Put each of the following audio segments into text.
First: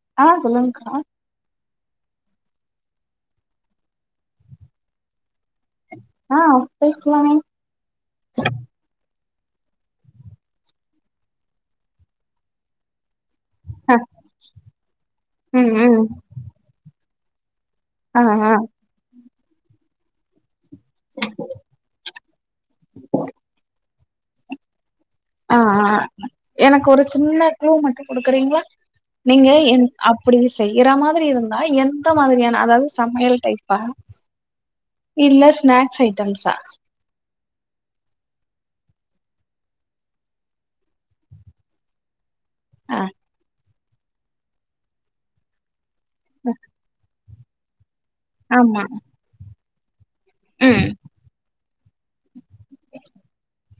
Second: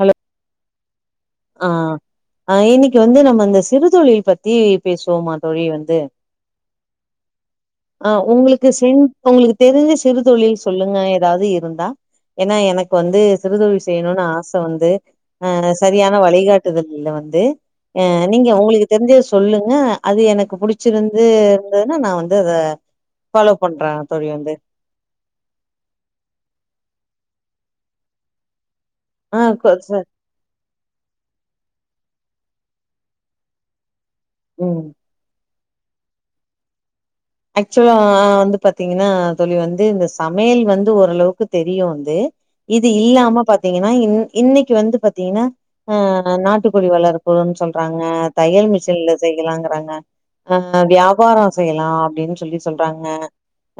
Hello ஆ சொல்லுங்கக்கா ஆ அ இன்னைக்கு வந்து நம்ம இந்த சிறு தொழில் பத்தி பேசுவோமா தோழி வந் து ஆ பேசலாமே ஆ உங்ளுக்கு இஸ் தென் உங்களுக்கு தெரிஞ்ச சிறு தொழில் சொல்லுங்க எதாவது இருந்தா ஏன்னா எனக்கு வந்து சிறுதொழில் அ செய்யணும்னு ஆச வந்து ம் அஹ் சரி ம் வழிகாட்டுதல்ல வந்து ஆ அஹ் நீங்க ஆ உங்களுக்கு தெரிஞ்சத சொல்லுங்க அது எனக்கு புடிச்சிருந்து இருந்ததுன்னா நா வந்து அத ஃபாலோ பண்றே தோழி வந்து ஆஹ் ஆஹ் எனக்கு ஒரு சின்ன க்ளூ மட்டு கொடுக்குறீங்களா ஆ நீங்க கொ என் ச அப் அப்டி செய்யற மாதிரி இருந்தா எந்த மாதிரியான அதாவது சமையல் டைப்பா உம் இல்ல ஸ்நாக்ஸ் ஐட்டம்ஸா ஆக்சுவலா வந்து பாத்தீங்கன்னா தோழி வந்து இந்த சமையல் வந்து ஓரளவுக்கு தெரியு வந்து இது ஆ இல்லாம பாத்தீங்கன்னா இன் இன்னைக்கு வந்து பாத்தீங்கன்னா அஹ் நாட்டுக்கோழி வளரு போது சொல்றாங்க தையல் ஆமா மிஷின்ல செய்யலாங்கிறாங்க ஆஹ் ம் வியாபாரோ செய்யலா அப்டின்னு சொல்லி சொல்றாங்க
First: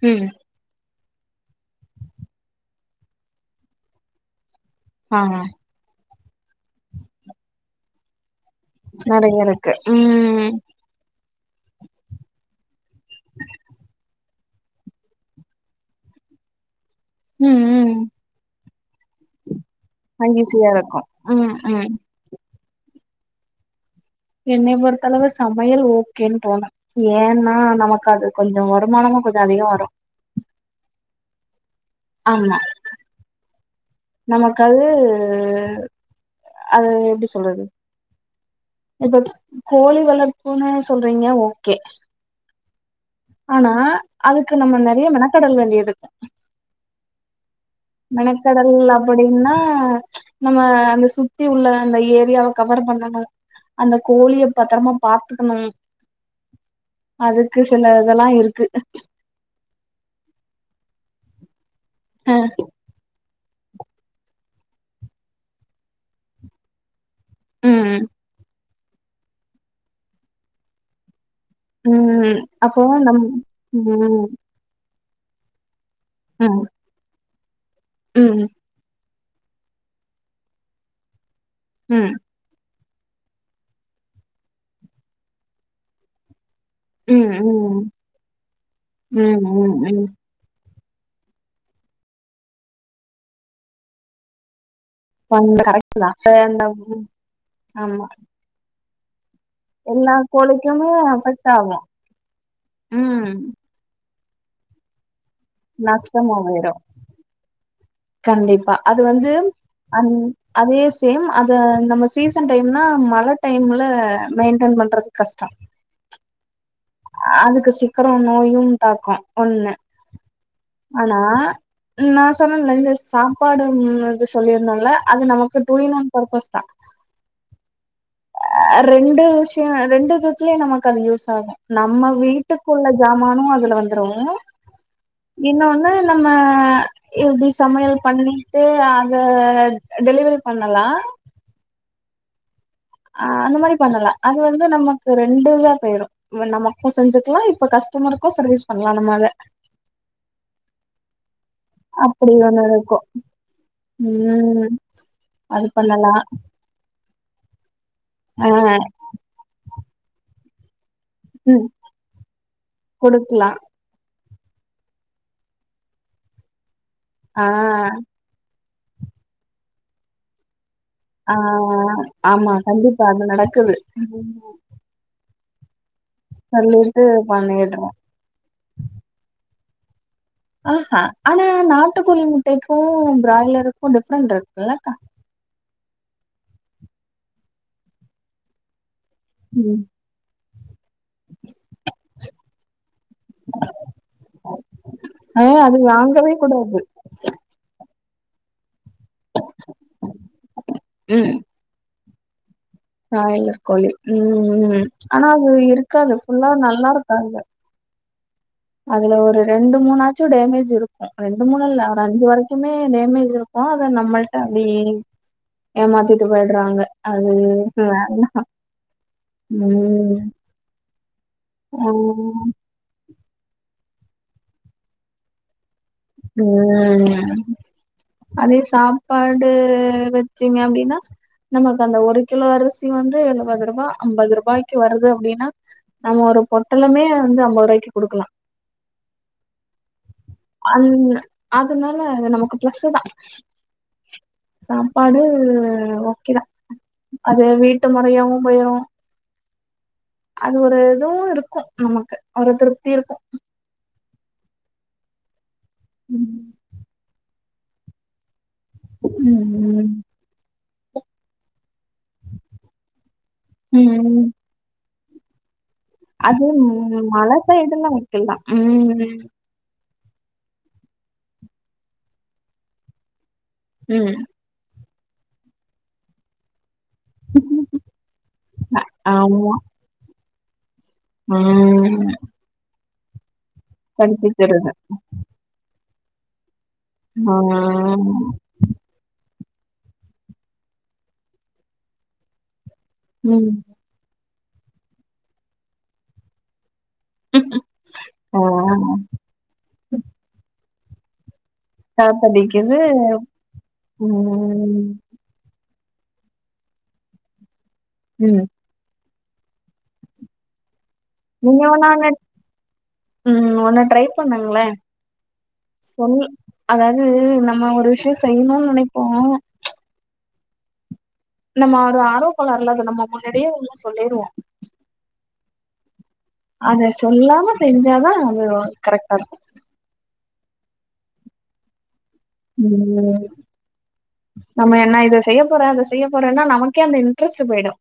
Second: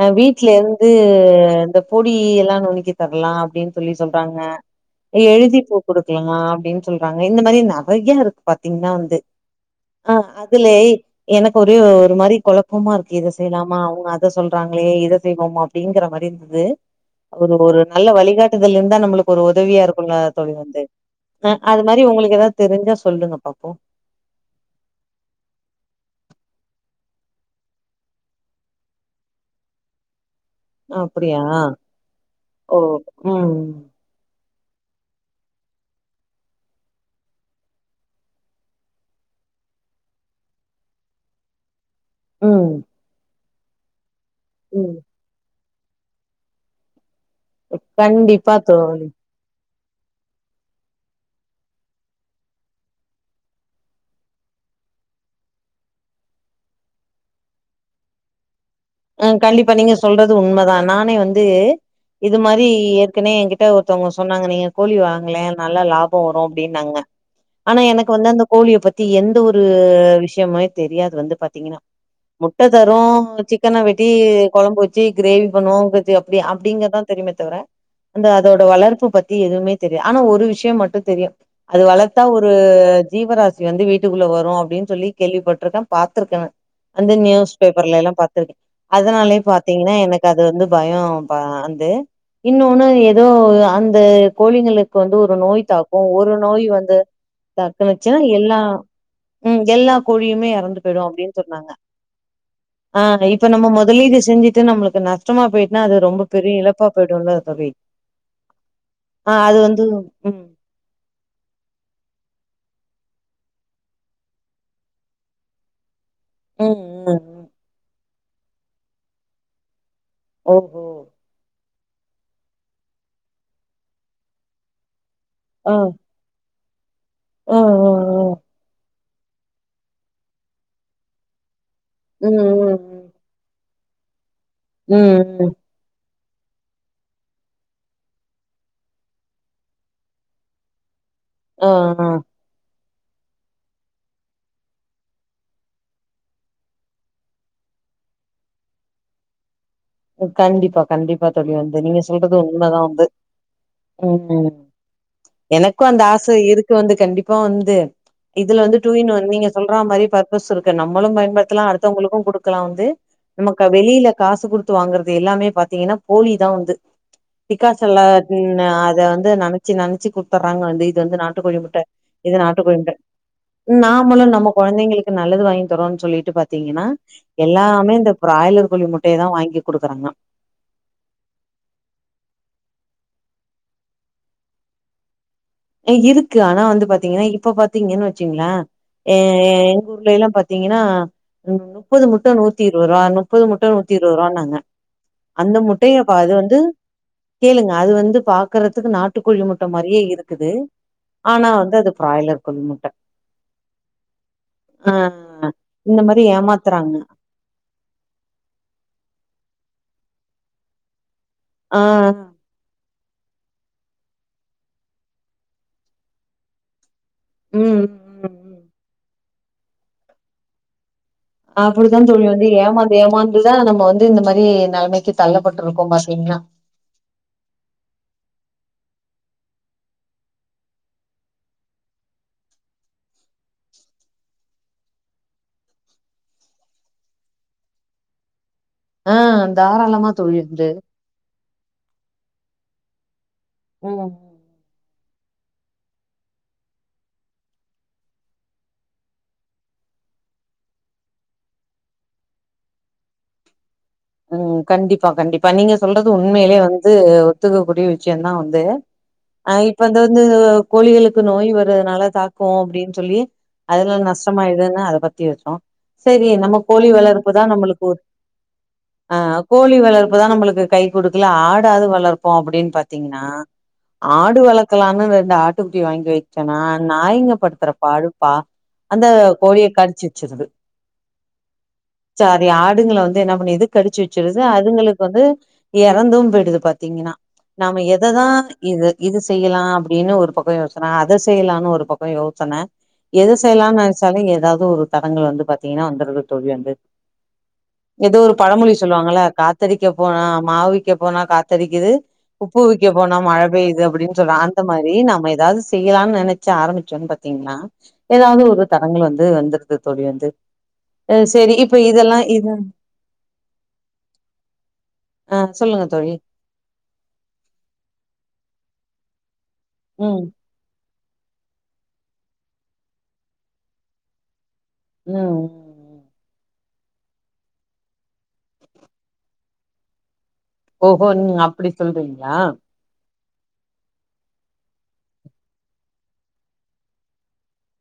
அஹ் ம் வீட் வீட்ல இருந்து இந்த பொடி எல்லா நுனுக்கி தரலா அப்டின்னு சொல்லி சொல்றாங்க ஆ எழுதி பூ கொடுக்கலா அப்டின்னு சொல்றாங்க இந்த மாரி நெறயா இருக் பாத்தீங்ன்னா வந்து நெறைய இருக்கு ஆஹ் ம் அதில எனக்கு ஒரே ஒரு மாரி கொழப்பமா இருக் இத செய்யலாமா அவுங்க அத சொல்றாங்களே இதை செய்வோமா அப்டிங்கிற மாரி இருந்தது ஒரு ம் ஒரு ம் நல்ல வழிகாட்டுதல் இருந்தா நம்மளுக்கு ஒரு உதவியா இருக்கும்ல்ல அதா தோழி ஈஸியா வந்து இருக்கு ம் அஹ் அது ம் மாரி உங்களுக்கு எதாவ்து தெரிஞ்சா சொல்லுங்க பாப்போ என்னய பொறுத்தளவு சமையல் ஓகேனு தோனு ஏன்னா நமக்கு அது கொஞ்சோ வருமானமு கொஞ்சோ அதிகமா வரு அப்டியா ஓ உம் நமக்கது அது எப்டி சொல்றது இப்ப கோழி வளர்ப்புன்னு சொல்றீங்க ஓகே ம் ஆனா அதுக்கு நம்ம ம் நெறய மெனக்கட வேண்டிய திருக்கு கண்டிப்பா மெணக்கடல் தோழி அப்டின்னா நம்ம அந்த சுத்தி உள்ள அந்த ஏரியாவ கவர் பண்ணணு அந்த கோழிய பத்ரமா பாத்துக்கணு அதுக்கு சில இதெல்லா இருக்கு ஹ கண்டிப்பா நீங்க சொல்றது உண்மதா நானே வந்து அ இது மாரி ஏர்க்கனே எ கிட்ட ஒருத்தவங்க சொன்னாங்க நீங்க கோழி வாங்கலெ நல்லா லாபோ வரு அப்டினாங்க ஆனா ம் எனக்கு வந்து அந்த கோழிய பத்தி எந்த ஒரு விஷயமுமே தெரியாது வந்து பாத் பாத்தீங்கனா ம் முட்ட அப்போ தரு நம் சிக் ன்னா வெட்டி ம் குழம்பு வச்சு கிரேவி பண்ணுவோ அப் ம் அப்டிங்கதா தெரியுமே தவிர அந்த ம் அதோட வளர்ப்பு பத்தி எதுவுமே தெரியாது ஆனா ஒரு விஷயோ மட்டு தெரியு அது ம் ம் வளர்த்தா ஒரு ஒரு ஜீவராசி வந்து வீட்டுக்குள்ள வரு அப்டின்னு சொல்லி கேள்விப்பட்ருக்கே பாத்துருக்கே அந்த நியூஸ் ம் பேப்பர்ல எல்லா பாத்திருக்கே அதனாலயே ம் ம் பாத்தீங்கன்னா ம் எனக் அது வந்து பயோ பா அந்து இன்னொன்னு ஏதோ அந்த கோழிங்களுக் இப்ப வந்து ஒரு பண்ண நோய் கரெக்ட் தாக்கு தா ஒரு நோய் வந்து ஆமா தாக்குனுச்சுன்னா எல்லா ம் எல்லா கோழியுமே எறந்து கோழிக்குமே போய்டு அப்டின்னு அஃபெக்ட் சொன்னாங்க ஆகு ஆஹ் ம் இப்ப நம்ம முதலீடு செஞ்சுட்டு நம்மளுக்கு நஷ்டமா போய்ட்டுனா அது ரொம்ப நஷ்டமா பெரிய போயிரு இழப்பா போய்டும்ல தோழி கண்டிப்பா அது வந்து ஆ அது வந்து அந் ம் அதே சேம் அத நம்ம சீசன் டைம்னா மழை டைம்ல மெயின்டென் பண்றது கஷ்ட ம் ம் ம் அதுக்கு சிக்கர நோயு தாக்கு ஒண்ணு ஓஹோ ஆனா ம் நா சொன்னேன்ல இந்த சாப்பாடும் சொல்லியிருந்தோம்ல அது நமக்கு டூ இன் ஒன் பர்பஸ்தா ம் ம் ம் ரெண்டு விஷய ரெண்டு விதத்துல நமக்கு அது யூஸ் ஆகு நம்ம ம் வீட்டுக்குள்ள ம் சமானு அதுல வந்துரும் ம் ம் ம் இன்னொன்னு நம்ம இப்டி சமையல் பண்ணிட்டு அத டெலிவரி பண்ணலா அ அ அந்த மாரி பண்ணலா அது வந்து நமக்கு ரெண்டு இதா பெய்ரு நமக்கும் செஞ்சுக்கலா இப்ப கஸ்டமருக்கு சர்வீஸ் பண்லா நம்மலே கண்டிப்பா கண்டிப்பா தோழி வந்து நீங்க அப்டி சொல்றது ஒண்ணு உண்மதா இருக்கு வந்து ம் ம் அது எனக்கும் அந்த பண்ணலா ஆச இருக்கு வந்து கண்டிப்பா வந்து ஆ இதுல வந்து டூ இன் ஒன் நீங்க சொல்றா மாரி பர்பஸ் இருக்கு நம்பளும் ம் பயன்படுத்தலா அடுத்தவுங்களுக்கு குடுக்கலா வந்து குடுக்கலா நமக்கு வெளில காசு குடுத்து வாங்கறது எல்லாமே பாத்தீங்கன்னா போலி தா வந்து ஆ டிக்காசன்ல்ல ம் அத வந்து நெனச்சு நெனச்சு கு தர்றாங்க வந்து இது வந்து ஆ நாட்டு கோழிமுட்ட இது ஆமா நாட்டு கோழிமட்ட கண்டிப்பா அது நடக்குது நாமலு ம் நம்ம கொழந்தைங்களுக்கு நல்லது வாங்கி தரோ சொல்லிட்டு பாத்தீங்கன்னா சொல்லிட்டு பண்ணிடுறோ எல்லாமே இந்த ப்ராய்லர் கோழி முட்டைய தா வாங்கி குடுக்குறாங்க அஹா ஆனா நாட்டு கோழி முட்டைக்கும் பிராய்லருக்கும் டிஃப்ரெண்ட்ருக்கு ஏ இருக்கு ஆனா வந்து பாத்தீங்கன்னா இப்ப பாத்தீங்கன்னு வச்சுங்கள எ ம் எங்க ஊர்ல எல்லா பாத்தீங்கன்னா ம் முப்பது முட்ட நூத்தி இருவதுருவா நுப்பது முட்டை நூத்தி இருவதுருவான்னாங்க ஆ அந்த அது முட்டையப்பா அது வாங்கவே வந்து கூடாது கேளுங்க அது வந்து பாக்குறத்துக்கு நாட்டுக்கோழி முட்ட மாரியே இருக்குது ஆனா வந்து அது பிராய்லர் கோழி முட்ட ப்ராய்லர் கோழி ம்ம் ஆ ஆனா அது இந்த இருக்காது மாரி ஃபுல்லா ஏமாத்துறாங்க நல்லாருக்காது அதுல ஒரு ரெண்டு மூனாச்சு டேமேஜ் இருக்கும் ரெண்டு ஆ மூனுல்ல ஒரு அஞ்சு வரைக் குமே டேமேஜ் இருக்கும் அத நம்மள்ட்ட அப்டி ஏமாத்திட்டு பேயிட்றாங்க அது ம் வேண்டா ம் ம் அப்டித்தா தோழி வந்து ம் ஏமாந்து ஏமாந்துதா நம்ம வந்து இந்த மாரி நெலமக்கி தள்ளப்பட்டுருக்கோ பா ம் அதே சாப்பாடு வச்சிங்க அப்டின்னா நமக்கு அந்த ஒரு கிலோ அரிசி வந்து எழுபது ருபா அம்பது ருபாய்க்கு வருது அப்டின்னா நம்ம ஒரு பொட்டலமே வந்து அம்பது ரூபாய்க்கு குடுக்கலா அ தாராளமா தோழி உண்டு அந் அதுனால நமக்கு ப்ளஸ்ஸுதா ம் சாப்பாடு ஓகேதா அது வீட்டு மொறையாவு போயிரு அது ஒரு இதுவு இருக்கும் நமக்கு ஒரு திருப்தி இருக்கும் ம் கண்டிப்பா கண்டிப்பா நீங்க சொல்றது ம் உண்மையிலே வந்து ஒத்துக்கக்கூடிய விஷயந்தா வந்து அ இப்ப ம் அந்த வந்து கோழிகளுக்கு நோய் வருவதுனால தாக்கும் அப்டின் சொல்லி அதுல ம் நஷ்டமாயிருதுன்னு அத பத்தி யோசிச்சோ அது மல சைடுலா வெக்கல்லா ம் அ கோழி வளர்ப்புதா நம்புளுக்கு கை குடுக்கல ஆடாது வளர்ப்போ அப்படின் பாத்தீங்ன்னா ம் ஆடு வளக்கலானு ரெண்டு ஆட்டுக்குட்டி வாங்கி வெ ச்சனா நாயிங்கப்படுத்துற பாடு பா அந்த ஆமா கோழிய கடிச்சு வெச்சிருது ம் நெறய ஆடுங்கள வந்து என்ன பண்ணிருது கடிச்சு வெச்சுருது கடிச்சிக்கிறது அதுங்களுக்கு வந்து எறந்தும் பேயிடுது பாத் தீங்னா ஆ நாம எததா இது இது செய்யலா அப்படின்னு ஒரு பக்க யோசன அத செய்யலானு ஒரு பக்க யோசன எத ம் செய்யலான் நென் ச்சாலு எதாவ்து ஒரு தடங்கள் வந்து பாத்தீங்கனா வந்துருது தோழி வந்து எதோ ஒரு ஆ பழமொழி சொல்லுவாங்கள காத்தடிக்க போனா மாவுவிக்க போனா காத் தடிக்குது உப்பு காத்தடிக்குது விக்க போனா மழ பெய்யுது அப்டின் சொல்றாங்க அந்த ம் மாரி நம்ம எதாது செய்யலான் நெனச்சு ஆரம்பிச்சோன் பத்தீங்கன்னா ஏதாவ்து ம் ஒரு தடங்கள் வந்து வந்துருது தோழி வந்து அஹ் சரி நீங்க இப்ப ஒன்னாங்கட் இதெல்லா இது ம் ஒண்ணு ட்ரை பண்ணுங்ளே ஆ சொல்லுங்க தோழி சொல் அதாது நம்ம ஒரு விஷயோ செய்யுணுன் நெனைப்போ ம் நம்ம ஒரு ஆர்வக்கோளாருல அத நம்ம முன்னாடியே எல்லா சொல்லிருவோ ம் அத சொல்லாம செஞ்சாதா அது கரெக்டா இருக்கு ஓஹோ நீங்க அப்படி சொல்றீங்ளா [unintelligible] நம்ம என்ன இத செய்ய போறே அத செய்ய போறேன்னா நமக்கே அந்த இன்ட்ரெஸ்டு போய்டு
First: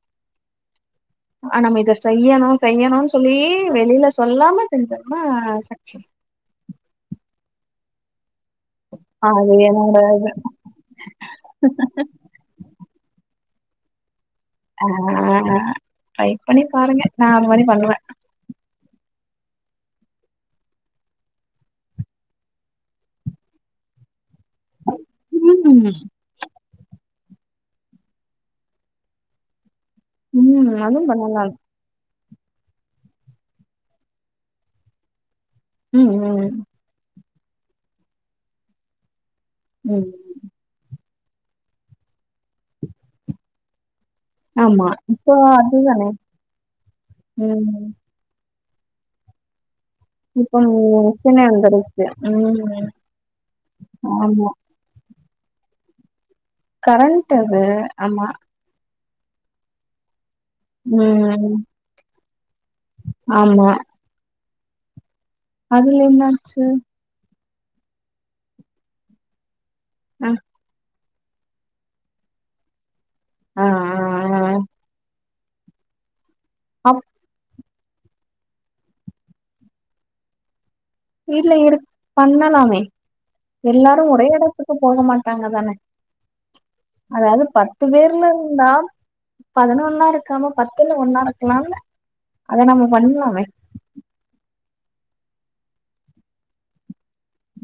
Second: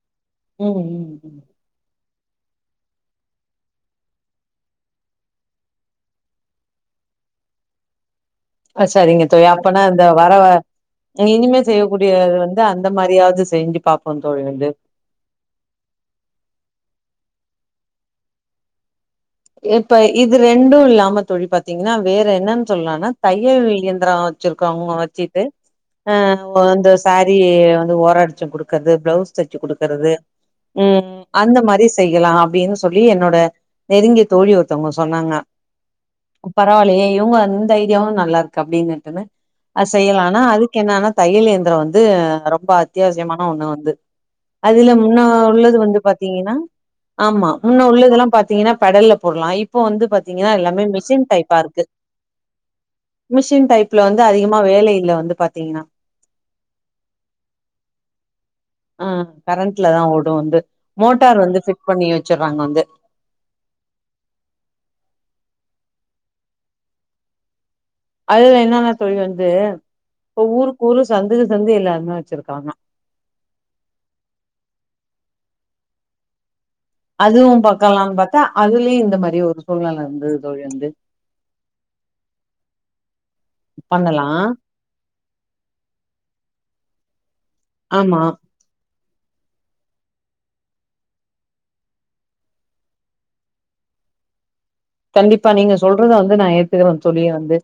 ம் ம் ம் ஆ நம்ம இத செய்யணு செய்யணுன் சொல்லி வெளில சொல்லாம செஞ்சோனா சக்சஸ் அ சரிங்க தோழி அது அப்பனா என்னோட இந்த வர இனிமே செய்யக்கூடியத வந் து அந்த மாரியாவ்து செஞ்சு பாப்போ தோழி வந்து ஆ ட்ரை பண்ணி பாருங்க நா அது மாரி பண்ணுவே இப்ப இது ரெண்டு இல்லாம தோழி பாத்தீங்னா வேற என்னன் சொல்லான்னா தையல் இயந்தரோ வச்சிருக்கவுங் வச்சிட்டு ம், அ ஒ இந்த சேரீ வந்து ஓரோ அடிச்சிக் குடுக்கற்து ப்ளௌஸ் தெச்சு குடுக்கறது அதுவும் ம் பண்ணலாம். அந்த மாரி செய்யலா அப்டின் சொல்லி என்னோட நெருங்கிய தோழி ஒருத்தவங்க சொன்னாங்க ம், ம், பரவாலயே இவுங்க இந்த ஐடியாவு நல்லா இருக்கு அப்டின்னிட்டுனு ஆ ம். செய்யலா னா அதுக்கு என்னன்னா தையல் இயந்திரோ வந்து ரொம்ப அத்தியாவசியமான ஒண்ணு வந்து ஆமா. அதுல முன்ன இப்போ உள்ளது வந்து அதுதானே. பாத்தீங்கனா ஆமா முன்ன ம். உள்ளதெல்லா பாத் தீங்னா பெடல்ல போடலா இப்போ வந்து பாத் இப்போ யோசனை வந்திருக்கு ம் மிஷின் டைப்ல வந்து ஆமா. அதிகமா வேலை இல்ல வந்து பாத்தீங்னா கரண்ட் அது ஆமா ஆ கரண்ட்லதா‌ ஓடு வந்து மோட்டார் ம். வந்து ஃபிட் பண்ணி வெச்சிற்றாங்க வந்து ஆமா அதுல என்ன ஆச்சு அதுல என்னனா தோழி வந்து அ, இப்போ ஊருக்கு ஊரு சந்துக்கு சந்து எல்லாருமே வெச்சிருக்காங்க ஆ ஆ ஆ‌ ஆ அப் அதுவு பாக்கலான் பாத்தா அதுலியு இந்த மாரி ஒரு சூழ்நில வந்துது தோழி வந்து இல்ல இரு பண்ணலாமே எல்லாரு ஒரே பண்ணலா எடத்து ட்டு போக மாட்டாங்க தான அதாவுது பத்து ஆமா பேர்ல இருந்தா பதினொன்னா இருக்காம பத்துல ஒண்ணா இருக்கலால அத நம்ம பண்லாமே கண்டிப்பா நீங்க சொல்றத வந்து நா ஏத்துக்கற தோழி வந்து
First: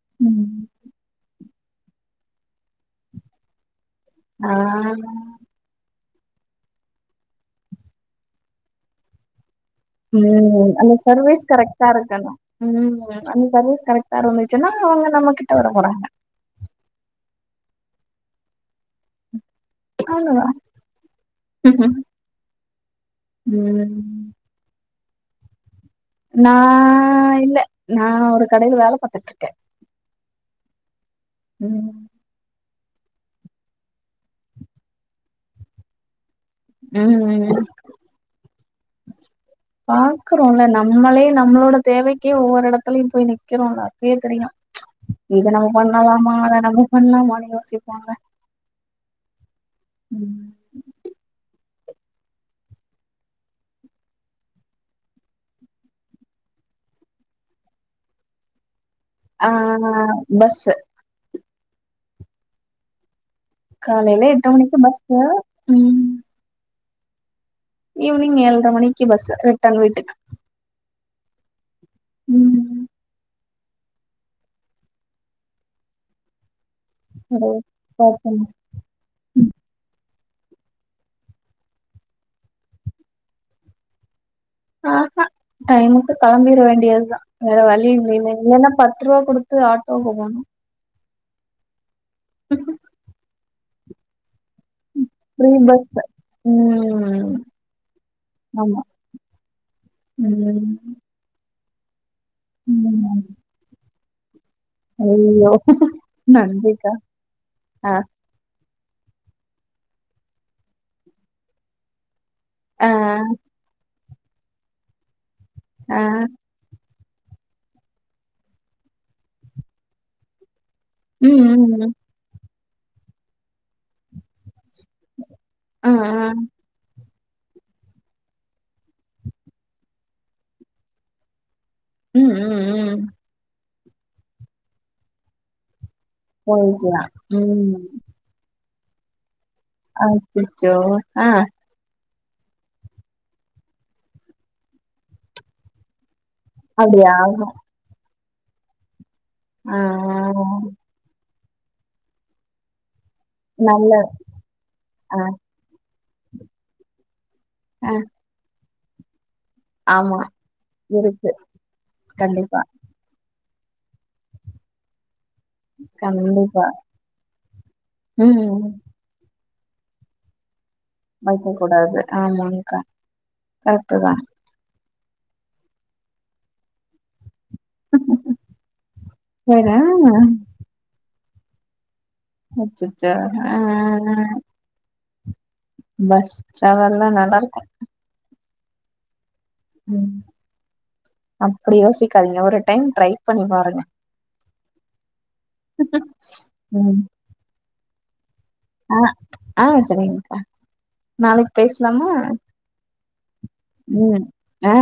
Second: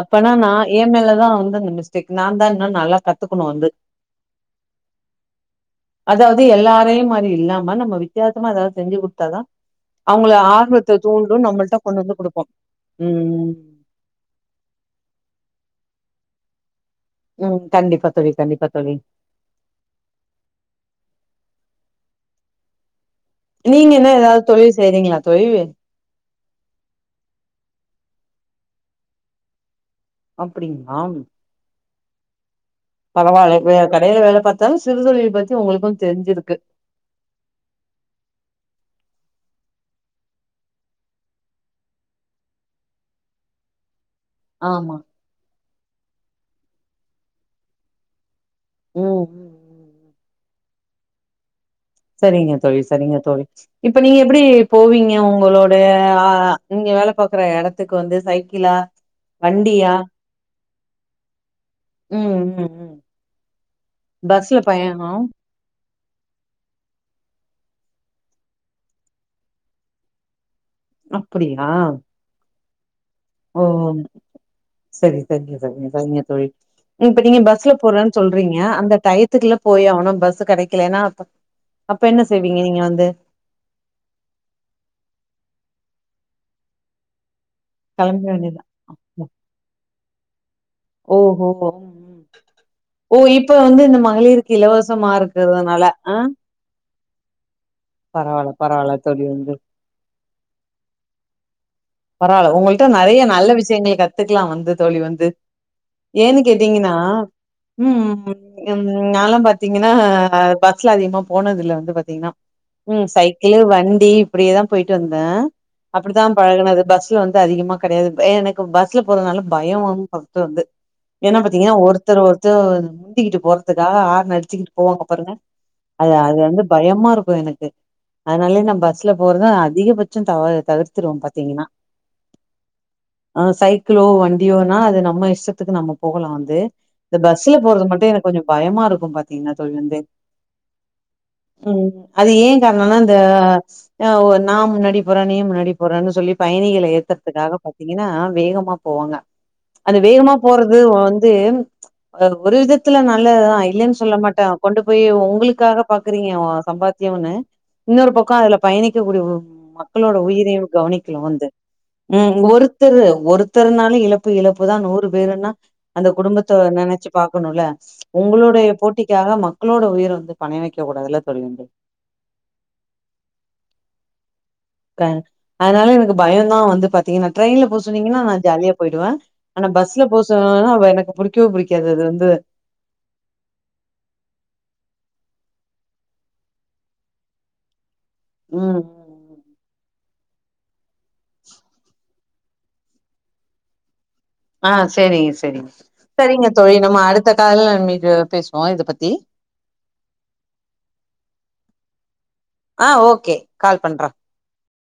அப்பனா நா ம். ஏமேல தா வந்து அந்த மிஸ் டேக் நா தா இன்னு நல்லா கத்துக்குணு வந்து ஆமா அதாவது எல்லாரையு மாரி இல்லாம நம்ம வித்யாசமா எதாவது செஞ்சி கொடுத்தாதா ம் அந்த சர்வேஸ் நம்மள்ட்ட கரெக்ட்டா கொண்டு வந்து இருக்கனு குடுப்பாங்க ம் அந்த சர்வே ஸ் கரெக்ட்டா இருந்துச்சுனா அவுங்க நம்ம கிட்ட வர போறாங்க ம் கண்டிப்பா தோழி கண்டிப்பா தோழி அவ்ளோ தா ம் ம் நீங்க என்ன எதாவுது தொழில் செய்யறீங்ளா தோழி நா இல்ல நா ஒரு கடைல வேல பாத்துட்ருக்க அப்டிங்ளா ம் பரவாயில்ல இப்ப கடைல வேல பாத்தாலு சிறு தொழில் பத்தி உங்களுக்கு தெரிஞ்சிருக்கு ம் ம் பாக்குறோல நம்மளே நம்மளோட தேவைக்கே ஒவ்வொரு எடத்துலயு போய் நிக்கறோல அப்பயே தெரியு ஆமா இத நம்ம பண்ணலாம அத நம்ம பண்லாமானு யோசிப்போல ம் ம் ம் சரிங்க தோழி சரிங்க தோழி இப்ப நீங்க எப்டி போவீங்க உங்களோட ஆ நீங்க வேல பாக்குற எடத் துக்கு வந்து சைக்கிளா ஆ நா வண்டியா பஸ்ஸு ம் ம் ம் காலைல எட்டு பஸ்ல மணிக்கு பயணோ பஸ்ல ம் ஈவினிங் ஏல்ற மணிக்கு பஸ்ஸு ரிட்டன் வீட்டுக்கு அப்படியா ம் ஓ செரி செரிங்க செரிங்க செரிங்க தோழி இப்ப நீங்க பஸ்ல போறன் ஒரு சொல்றீங்க அந்த டையத் துக்குள்ள போயே ஆவனு பஸ்ஸு கடைகலன்னா அப்ப அப்ப என்ன செய்வீங்க நீங்க வந்து ஆஹா டைமுக்கு கெளம்பிட வேண்டியதுதா வேற வழி கெளம்ப இல்லைல வேண்டியதா இல்லனா பத்து ரூவா குடுத் து ஆட்டோக்கு போணு ஓஹோஹோ ஓ இப்ப வந்து இந்த மகளிர் இலவசமா ஃப்ரீ இருகறதனால பஸ்ஸு ஆ ம் பரவால ஆமா பரவால தோழி உங்களுக் ம் பரவால்ல உங்கள்ட்ட நறைய ம் நல்ல விஷயங்கள் கத்துக்லா வந்து தோழி வந்து ஐயோ ஏன்னு நன்றிக்கா கேட்டீங்கன்னா ஆ ம் ம் ம் நாலா பாத்தீங்கன்னா பஸ்ல அதிகமா போனது இல்ல வந்து பாத்தீங்கன்னா ஆ ம் சைக்கிளு வண்டி இப்டியேதா போயிட்டு வந்த ஆ அப்படிதா பழகுனது பஸ்ல வந்து அதிகமா கடையாது எ எனக்கு பஸ்ல போறதுனால பயம் ஃபஸ்ட்டுல இருந்து என்ன ம் பாத்தீங்கன்னா ம் ம் ஒருத்தர ஒருத்தர் முந்திக்கிட்டு போறதுக்கா ஆர்ன அடிச்சிகிட்டு போவாங்க பாருங்க ஆ அது ஆ அது வந்து பயமா இருக்கு எனக்கு அதனாலயே நா பஸ்ல போறத அதிகபட்சோ தவ தவிர்த்துருவ பாத்தீங்ன்னா ம் ம் ம் ஆ சைக்கிளோ வண்டியோனா அது நம்ம இஷ்டத்துக்கு நம்ம போகலா வந்து போயிக்கலாம் இந்த பஸ்ல ம் போறது மட்டு எனக் கொஞ்சோ பயமா இருக்கு பாத்தீங்கன்னா தோழி வந்து அச்சச்சோ ஆ ம் அது ஏ காரணோனா இந்த நா முன்னாடி போற நீ முன்னாடி போறன்னு சொல்லி பயணிகள அப்டியா எத்தறத்துக்காக பாத்தீங்கன்னா வேகமா போவாங்க ஆ அது வேகமா போறது வந்து ஒரு விதத் துல நல்லதுதா நல்ல இல்லன்னு சொல்ல மாட்டே கொண்டு போயி ஆ உங்களுக்காக பாக்குறீங்க சம்பாத்தியோனு ஆ இன்னொர் பக்கோ அதுல பயணிக்க கூடிய மக்களோட ஆமா உயிரே கவனிக் இரு இருக்கு வந்து ம் கண்டிப்பா ஒருத்தரு ஒருத்தருனாலு இழப்பு இழப்புதா நூறு பேருன்னா அந்த குடும்பத்த கண்டிப்பா நெனச்சு பாக்குணுல ம் உங்களுடைய போட்டிக்காக மக்களோட உயிர் வந்து பனையவக்க கூடாதுல்ல தோழி வைக்க வந்து கூடாது ஆமாக்கா கரெக்ட்டு தா அதனால எனக்கு பயோ தா வந்து பாத்தீங்கன்னா ட்ரெயின்ல போ சொன்னீங்கன்னா நா ஜாலியா போயிடுவ ஆனா வேற பஸ்ல போ சொன்னீனா தா அது எனக்கு புடிக்கவே புடிக்காது அது வந்து அச்சச்சோ அ அ அ பஸ் டிராவல்லா நல்லா இருக்கு ம் ம் அப்டி யோசிக்காதீங்க ஒரு டைம் ட்ரை பண்ணி பாருங்க ஆ சேரிங்க சேரிங்க சரிங்க தோழி நம்ம ம் அடுத்த கால்ல மீட் பேசுவோ இத ஆ பத்தி ஆங் சரிங்கக்கா நாளைக் பேசலாமா ஆ ஓகே கால் பண்ற ம் ஆ